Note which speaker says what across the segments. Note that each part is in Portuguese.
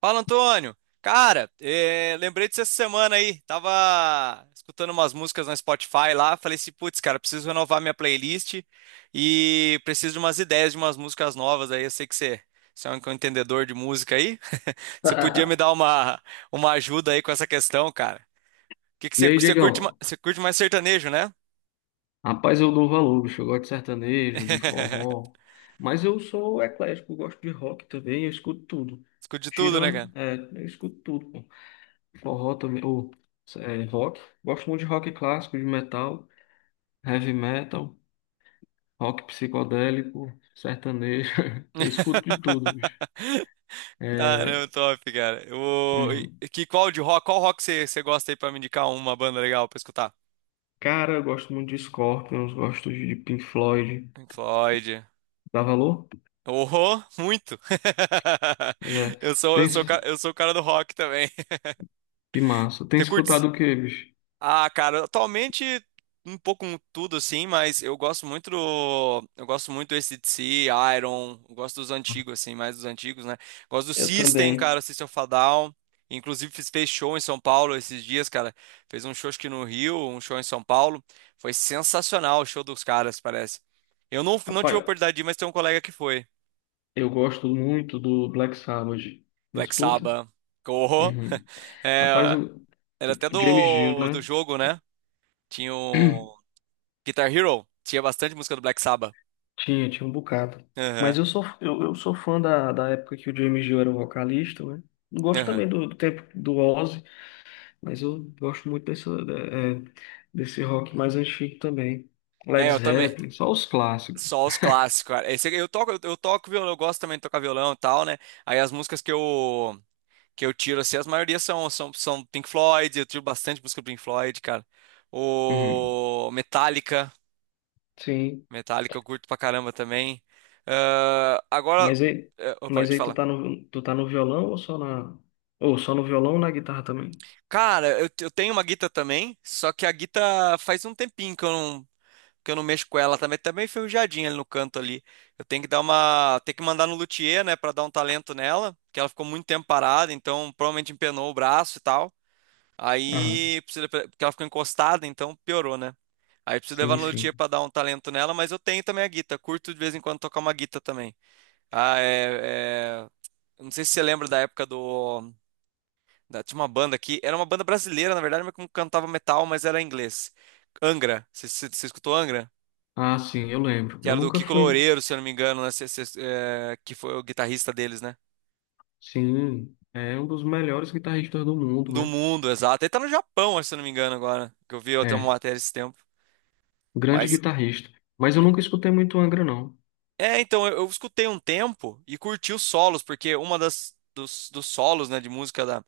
Speaker 1: Fala, Antônio. Cara, lembrei disso essa semana aí. Tava escutando umas músicas no Spotify lá. Falei assim, putz, cara, preciso renovar minha playlist e preciso de umas ideias de umas músicas novas aí. Eu sei que você é um entendedor de música aí. Você podia me dar uma ajuda aí com essa questão, cara. O que que
Speaker 2: E aí,
Speaker 1: você curte,
Speaker 2: Diegão?
Speaker 1: você curte mais sertanejo, né?
Speaker 2: Rapaz, eu dou valor, bicho. Eu gosto de sertanejo, de forró. Mas eu sou eclético, eu gosto de rock também, eu escuto tudo.
Speaker 1: Escute de tudo, né,
Speaker 2: Tirando,
Speaker 1: cara?
Speaker 2: é, eu escuto tudo, pô. Forró também, ou é, rock. Gosto muito de rock clássico, de metal, heavy metal, rock psicodélico, sertanejo. Eu escuto de tudo, bicho.
Speaker 1: Caramba,
Speaker 2: É,
Speaker 1: top, cara.
Speaker 2: hum,
Speaker 1: Qual de rock? Qual rock você gosta aí pra me indicar uma banda legal pra escutar?
Speaker 2: Cara, eu gosto muito de Scorpions, gosto de Pink Floyd.
Speaker 1: Pink Floyd.
Speaker 2: Dá valor?
Speaker 1: Oh, muito.
Speaker 2: Pois é. Tem, es-
Speaker 1: Eu sou o cara do rock também.
Speaker 2: que massa. Tem
Speaker 1: Você curte.
Speaker 2: escutado o quê, bicho?
Speaker 1: Ah, cara, atualmente um pouco com tudo assim, mas eu gosto muito do AC/DC, Iron, eu gosto dos antigos assim, mais dos antigos, né? Gosto do
Speaker 2: Eu
Speaker 1: System,
Speaker 2: também.
Speaker 1: cara, System of a Down. Inclusive fez show em São Paulo esses dias, cara. Fez um show acho que no Rio, um show em São Paulo. Foi sensacional o show dos caras, parece. Eu não, não tive a
Speaker 2: Rapaz,
Speaker 1: oportunidade de ir, mas tem um colega que foi.
Speaker 2: eu gosto muito do Black Sabbath.
Speaker 1: Black
Speaker 2: Escuta?
Speaker 1: Sabbath, corro.
Speaker 2: Uhum. Rapaz,
Speaker 1: É,
Speaker 2: o
Speaker 1: era até
Speaker 2: James Dio,
Speaker 1: do
Speaker 2: né?
Speaker 1: jogo, né? Tinha o. Guitar Hero tinha bastante música do Black Sabbath.
Speaker 2: Tinha, tinha um bocado.
Speaker 1: Aham,
Speaker 2: Mas eu sou fã da época que o James Dio era o vocalista, né? Gosto
Speaker 1: aham.
Speaker 2: também do tempo do Ozzy, mas eu gosto muito desse rock mais antigo também.
Speaker 1: É,
Speaker 2: Led
Speaker 1: eu também.
Speaker 2: Zeppelin, só os clássicos.
Speaker 1: Só os clássicos, cara. Eu toco violão, eu gosto também de tocar violão e tal, né? Aí as músicas que eu tiro assim, as maioria são Pink Floyd, eu tiro bastante música do Pink Floyd, cara.
Speaker 2: Uhum.
Speaker 1: O Metallica,
Speaker 2: Sim.
Speaker 1: Metallica eu curto pra caramba também. Ah, agora,
Speaker 2: Mas aí, mas
Speaker 1: pode
Speaker 2: aí
Speaker 1: falar.
Speaker 2: tu tá no violão ou só ou só no violão ou na guitarra também?
Speaker 1: Cara, eu tenho uma guita também, só que a guita faz um tempinho que eu não mexo com ela também, tá meio enferrujadinha ali no canto ali. Eu tenho que dar uma, ter que mandar no luthier, né, pra dar um talento nela, porque ela ficou muito tempo parada, então provavelmente empenou o braço e tal.
Speaker 2: Ah,
Speaker 1: Aí precisa, porque ela ficou encostada, então piorou, né? Aí preciso levar
Speaker 2: sim,
Speaker 1: no luthier
Speaker 2: sim.
Speaker 1: pra dar um talento nela, mas eu tenho também a guita, curto de vez em quando tocar uma guita também. Ah, é, é- eu não sei se você lembra da época do. Tinha uma banda aqui. Era uma banda brasileira, na verdade, mas que cantava metal, mas era em inglês. Angra. Você escutou Angra?
Speaker 2: Ah, sim, eu lembro.
Speaker 1: Que
Speaker 2: Eu
Speaker 1: era do
Speaker 2: nunca
Speaker 1: Kiko
Speaker 2: fui,
Speaker 1: Loureiro, se eu não me engano, né? É, que foi o guitarrista deles, né?
Speaker 2: sim, é um dos melhores guitarristas do mundo,
Speaker 1: Do
Speaker 2: né?
Speaker 1: mundo, exato. Ele tá no Japão, acho, se eu não me engano, agora, que eu vi até uma
Speaker 2: É,
Speaker 1: matéria esse tempo.
Speaker 2: grande
Speaker 1: Mas,
Speaker 2: guitarrista. Mas eu nunca escutei muito Angra, não.
Speaker 1: é, então, eu escutei um tempo e curti os solos, porque uma dos solos, né, de música da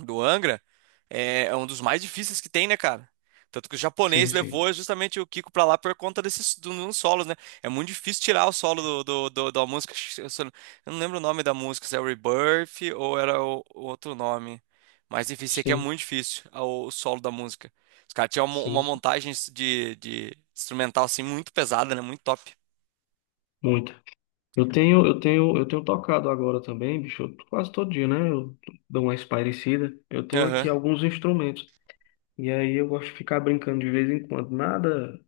Speaker 1: do Angra é, é um dos mais difíceis que tem, né, cara? Tanto que o japonês
Speaker 2: Sim, sim.
Speaker 1: levou justamente o Kiko pra lá por conta dos solos, né? É muito difícil tirar o solo da música. Eu não lembro o nome da música, se é Rebirth ou era o outro nome. Mas enfim, sei que é
Speaker 2: Sim,
Speaker 1: muito difícil o solo da música. Os caras tinham
Speaker 2: sim,
Speaker 1: uma
Speaker 2: sim.
Speaker 1: montagem de instrumental assim muito pesada, né? Muito top.
Speaker 2: Muito. Eu tenho tocado agora também, bicho, eu- quase todo dia, né? Eu dou uma espairecida. Eu tenho aqui
Speaker 1: Aham.
Speaker 2: alguns instrumentos. E aí eu gosto de ficar brincando de vez em quando. Nada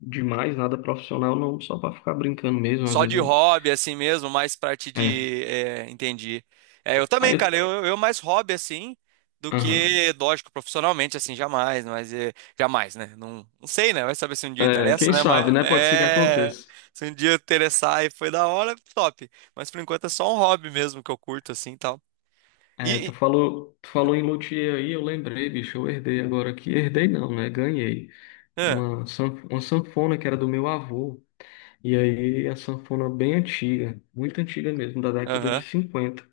Speaker 2: demais, nada profissional, não, só pra ficar brincando mesmo. Às
Speaker 1: Só
Speaker 2: vezes
Speaker 1: de
Speaker 2: eu.
Speaker 1: hobby, assim mesmo, mais parte
Speaker 2: É.
Speaker 1: de. É, entendi. É, eu
Speaker 2: Aí
Speaker 1: também, cara,
Speaker 2: eu.
Speaker 1: eu mais hobby, assim, do
Speaker 2: Aham.
Speaker 1: que, lógico, profissionalmente, assim, jamais, mas é, jamais, né? Não sei, né? Vai saber se um dia
Speaker 2: É,
Speaker 1: interessa,
Speaker 2: quem
Speaker 1: né? Mas
Speaker 2: sabe, né? Pode ser que
Speaker 1: é.
Speaker 2: aconteça.
Speaker 1: Se um dia interessar e foi da hora, top. Mas por enquanto é só um hobby mesmo que eu curto, assim e tal. E. e-
Speaker 2: Tu falou em luthier aí, eu lembrei, bicho, eu herdei agora aqui. Herdei não, né? Ganhei.
Speaker 1: ah,
Speaker 2: Uma sanfona que era do meu avô. E aí, a sanfona bem antiga, muito antiga mesmo, da década de
Speaker 1: Aham.
Speaker 2: 50.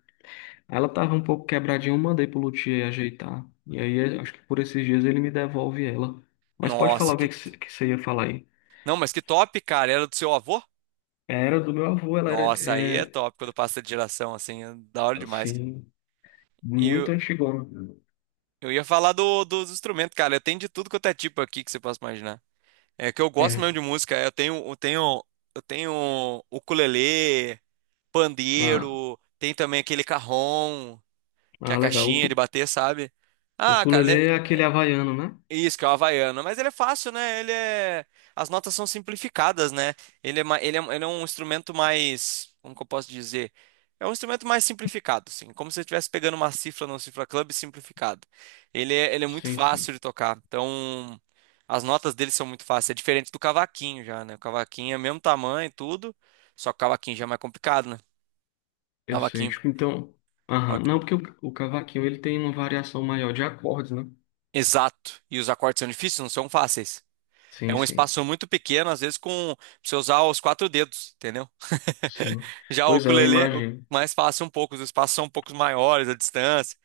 Speaker 2: Ela tava um pouco quebradinha, eu mandei pro luthier ajeitar. E aí, acho que por esses dias ele me devolve ela. Mas pode falar
Speaker 1: Nossa,
Speaker 2: o que
Speaker 1: que.
Speaker 2: que você ia falar aí.
Speaker 1: Não, mas que top, cara. Era do seu avô?
Speaker 2: Era do meu avô, ela
Speaker 1: Nossa, aí é top quando passa de geração, assim, é da hora demais,
Speaker 2: assim,
Speaker 1: cara.
Speaker 2: muito antigona.
Speaker 1: Eu ia falar dos instrumentos, cara. Eu tenho de tudo quanto é tipo aqui que você possa imaginar. É que eu gosto mesmo
Speaker 2: É,
Speaker 1: de música. Eu tenho ukulele,
Speaker 2: ah,
Speaker 1: pandeiro, tem também aquele cajón, que é
Speaker 2: ah,
Speaker 1: a
Speaker 2: legal.
Speaker 1: caixinha de bater, sabe?
Speaker 2: O
Speaker 1: Ah, cara, né,
Speaker 2: ukulele é aquele havaiano, né?
Speaker 1: isso, que é o havaiano. Mas ele é fácil, né? Ele é. As notas são simplificadas, né? Ele é, ma- ele é um instrumento mais. Como que eu posso dizer? É um instrumento mais simplificado, assim. Como se você estivesse pegando uma cifra no Cifra Club simplificado. Ele é muito
Speaker 2: Sim,
Speaker 1: fácil
Speaker 2: sim.
Speaker 1: de tocar. Então, as notas dele são muito fáceis. É diferente do cavaquinho já, né? O cavaquinho é o mesmo tamanho e tudo. Só que o cavaquinho já é mais complicado, né?
Speaker 2: Eu sei.
Speaker 1: Cavaquinho.
Speaker 2: Tipo, então, aham.
Speaker 1: Cavaquinho.
Speaker 2: Não, o cavaquinho, ele tem uma variação maior de acordes, né?
Speaker 1: Exato. E os acordes são difíceis, não são fáceis. É
Speaker 2: Sim,
Speaker 1: um
Speaker 2: sim,
Speaker 1: espaço muito pequeno, às vezes com pra você usar os quatro dedos, entendeu?
Speaker 2: sim.
Speaker 1: Já o
Speaker 2: Pois é, eu
Speaker 1: ukulele,
Speaker 2: imagino.
Speaker 1: mais fácil um pouco, os espaços são um pouco maiores, a distância.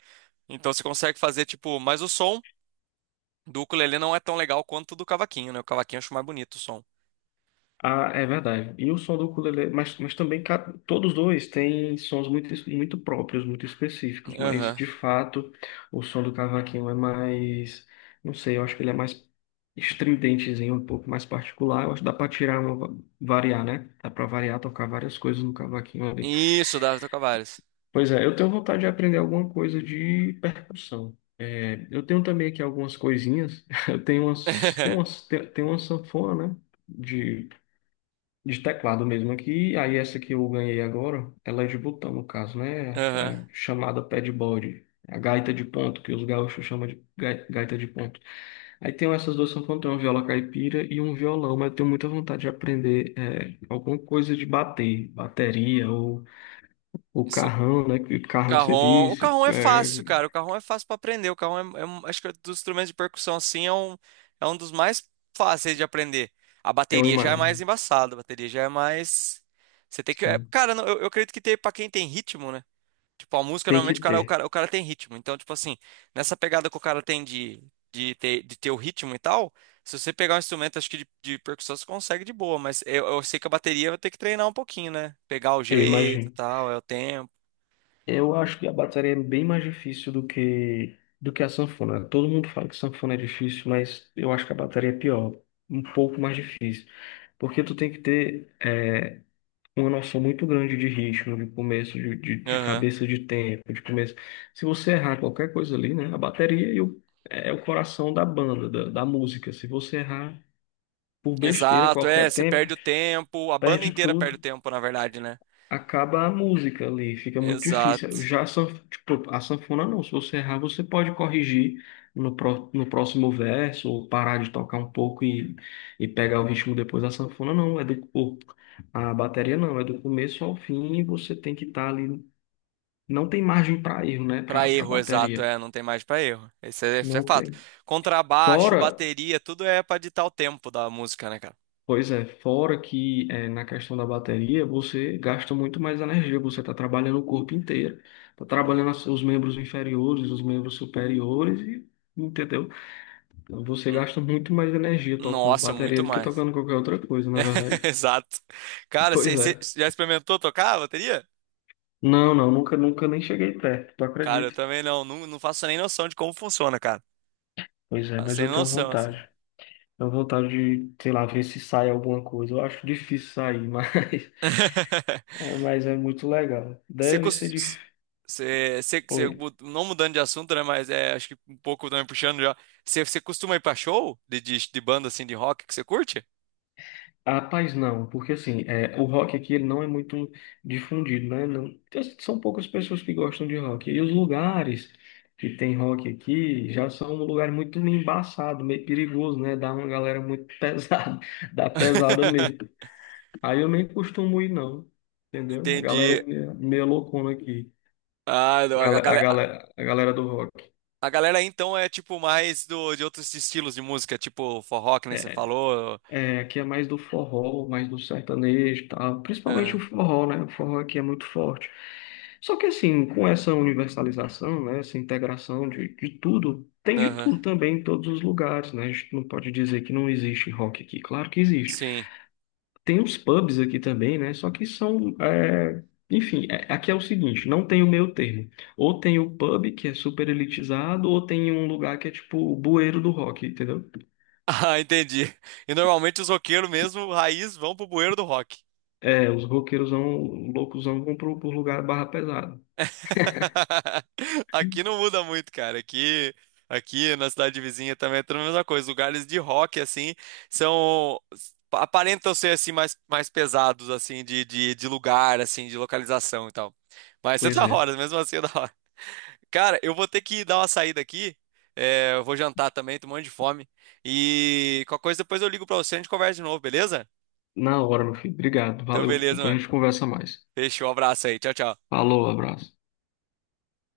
Speaker 1: Então você consegue fazer tipo, mas o som do ukulele não é tão legal quanto o do cavaquinho, né? O cavaquinho eu acho mais bonito o som.
Speaker 2: Ah, é verdade. E o som do ukulele, mas também ca- todos dois têm sons muito, es- muito próprios, muito específicos, mas
Speaker 1: Aham.
Speaker 2: de fato o som do cavaquinho é mais, não sei, eu acho que ele é mais estridentezinho, um pouco mais particular. Eu acho que dá para tirar uma, variar, né? Dá para variar, tocar várias coisas no cavaquinho ali.
Speaker 1: Isso, Davi Tocavares.
Speaker 2: Pois é, eu tenho vontade de aprender alguma coisa de percussão. É, eu tenho também aqui algumas coisinhas. Eu tenho umas, tenho umas, tenho tenho uma sanfona, né? De teclado mesmo aqui. Aí essa que eu ganhei agora, ela é de botão, no caso, né?
Speaker 1: Aham.
Speaker 2: A chamada padboard, a gaita de ponto, que os gaúchos chamam de gaita de ponto. Aí tenho essas duas sanfonas, tenho uma viola caipira e um violão, mas eu tenho muita vontade de aprender é, alguma coisa de bater, bateria ou o
Speaker 1: Isso.
Speaker 2: carrão, né? Que carrão que você
Speaker 1: O
Speaker 2: disse,
Speaker 1: Carrom é fácil,
Speaker 2: é,
Speaker 1: cara. O Carrom é fácil pra aprender. O Carrom é acho que é dos instrumentos de percussão assim é é um dos mais fáceis de aprender. A
Speaker 2: é uma
Speaker 1: bateria já é mais
Speaker 2: imagem.
Speaker 1: embaçada, a bateria já é mais você tem que, é, cara, não, eu acredito que tem para quem tem ritmo, né? Tipo, a música
Speaker 2: Tem que
Speaker 1: normalmente
Speaker 2: ter,
Speaker 1: o cara tem ritmo. Então, tipo assim, nessa pegada que o cara tem de ter o ritmo e tal, se você pegar um instrumento acho que de percussão você consegue de boa, mas eu sei que a bateria vai ter que treinar um pouquinho, né? Pegar o
Speaker 2: eu
Speaker 1: jeito, e
Speaker 2: imagino.
Speaker 1: tal, é o tempo.
Speaker 2: Eu acho que a bateria é bem mais difícil do que a sanfona. Todo mundo fala que sanfona é difícil, mas eu acho que a bateria é pior, um pouco mais difícil, porque tu tem que ter é, uma noção muito grande de ritmo, de começo, de
Speaker 1: Aham.
Speaker 2: cabeça de tempo, de começo. Se você errar qualquer coisa ali, né, a bateria é o coração da banda, da música. Se você errar por besteira
Speaker 1: Exato, é,
Speaker 2: qualquer
Speaker 1: você
Speaker 2: tempo,
Speaker 1: perde o tempo, a banda
Speaker 2: perde
Speaker 1: inteira perde o
Speaker 2: tudo,
Speaker 1: tempo, na verdade, né?
Speaker 2: acaba a música ali, fica muito difícil.
Speaker 1: Exato.
Speaker 2: Tipo, a sanfona não, se você errar, você pode corrigir no, no próximo verso, ou parar de tocar um pouco e pegar o ritmo depois. A sanfona não, é do, o- a bateria não, é do começo ao fim e você tem que estar ali. Não tem margem para erro, né,
Speaker 1: Pra
Speaker 2: para
Speaker 1: erro, exato,
Speaker 2: bateria.
Speaker 1: é, não tem mais pra erro. Esse é
Speaker 2: Não
Speaker 1: fato.
Speaker 2: tem.
Speaker 1: Contrabaixo,
Speaker 2: Fora.
Speaker 1: bateria, tudo é pra ditar o tempo da música, né, cara?
Speaker 2: Pois é, fora que na questão da bateria, você gasta muito mais energia, você está trabalhando o corpo inteiro, está trabalhando os membros inferiores, os membros superiores, e, entendeu? Então, você
Speaker 1: N-
Speaker 2: gasta muito mais energia tocando
Speaker 1: Nossa,
Speaker 2: bateria
Speaker 1: muito
Speaker 2: do que
Speaker 1: mais.
Speaker 2: tocando qualquer outra coisa, na verdade.
Speaker 1: Exato. Cara,
Speaker 2: Pois
Speaker 1: você
Speaker 2: é.
Speaker 1: você já experimentou tocar a bateria?
Speaker 2: Não, não, nunca, nunca nem cheguei perto, tu
Speaker 1: Cara, eu
Speaker 2: acredita?
Speaker 1: também não faço nem noção de como funciona, cara.
Speaker 2: Pois é,
Speaker 1: Faço
Speaker 2: mas
Speaker 1: sem
Speaker 2: eu tenho
Speaker 1: noção, assim.
Speaker 2: vontade. Tenho vontade de, sei lá, ver se sai alguma coisa. Eu acho difícil sair, mas mas é muito legal.
Speaker 1: Você,
Speaker 2: Deve ser
Speaker 1: cos-
Speaker 2: difícil.
Speaker 1: você, você, você não mudando de assunto, né? Mas é, acho que um pouco também puxando já. Você costuma ir pra show de banda assim de rock que você curte?
Speaker 2: Ah, rapaz, não, porque assim, é, o rock aqui ele não é muito difundido, né? Não, são poucas pessoas que gostam de rock. E os lugares que tem rock aqui já são um lugar muito embaçado, meio perigoso, né? Dá uma galera muito pesada, dá pesada mesmo. Aí eu nem costumo ir, não, entendeu? A galera
Speaker 1: Entendi.
Speaker 2: é meio loucona aqui,
Speaker 1: Ah, não,
Speaker 2: a galera, a galera do rock.
Speaker 1: a galera aí, então é tipo mais do, de outros estilos de música, tipo forró, que nem você
Speaker 2: É,
Speaker 1: falou.
Speaker 2: é, aqui é mais do forró, mais do sertanejo, e tal. Principalmente o
Speaker 1: Ah,
Speaker 2: forró, né? O forró aqui é muito forte. Só que assim, com essa universalização, né? Essa integração de tudo, tem de
Speaker 1: aham,
Speaker 2: tudo também em todos os lugares, né? A gente não pode dizer que não existe rock aqui. Claro que existe.
Speaker 1: sim.
Speaker 2: Tem os pubs aqui também, né? Só que são, é, enfim, é- aqui é o seguinte, não tem o meio termo. Ou tem o pub que é super elitizado, ou tem um lugar que é tipo o bueiro do rock, entendeu?
Speaker 1: Ah, entendi. E normalmente os roqueiros mesmo, raiz, vão pro bueiro do rock.
Speaker 2: É, os roqueiros roqueirosão, loucos, vão pro, pro lugar barra pesada.
Speaker 1: Aqui não muda muito, cara. Aqui na cidade vizinha também é tudo a mesma coisa. Lugares de rock, assim, são. Aparentam ser, assim, mais pesados, assim, de lugar, assim, de localização e tal. Mas é
Speaker 2: Pois
Speaker 1: da
Speaker 2: é.
Speaker 1: hora, mesmo assim é da hora. Cara, eu vou ter que dar uma saída aqui. É, eu vou jantar também, tô morrendo de fome. E qualquer coisa depois eu ligo pra você e a gente conversa de novo, beleza?
Speaker 2: Na hora, meu filho. Obrigado.
Speaker 1: Então,
Speaker 2: Valeu.
Speaker 1: beleza,
Speaker 2: Depois a
Speaker 1: mano.
Speaker 2: gente conversa mais.
Speaker 1: Fechou, um abraço aí. Tchau, tchau.
Speaker 2: Falou, abraço.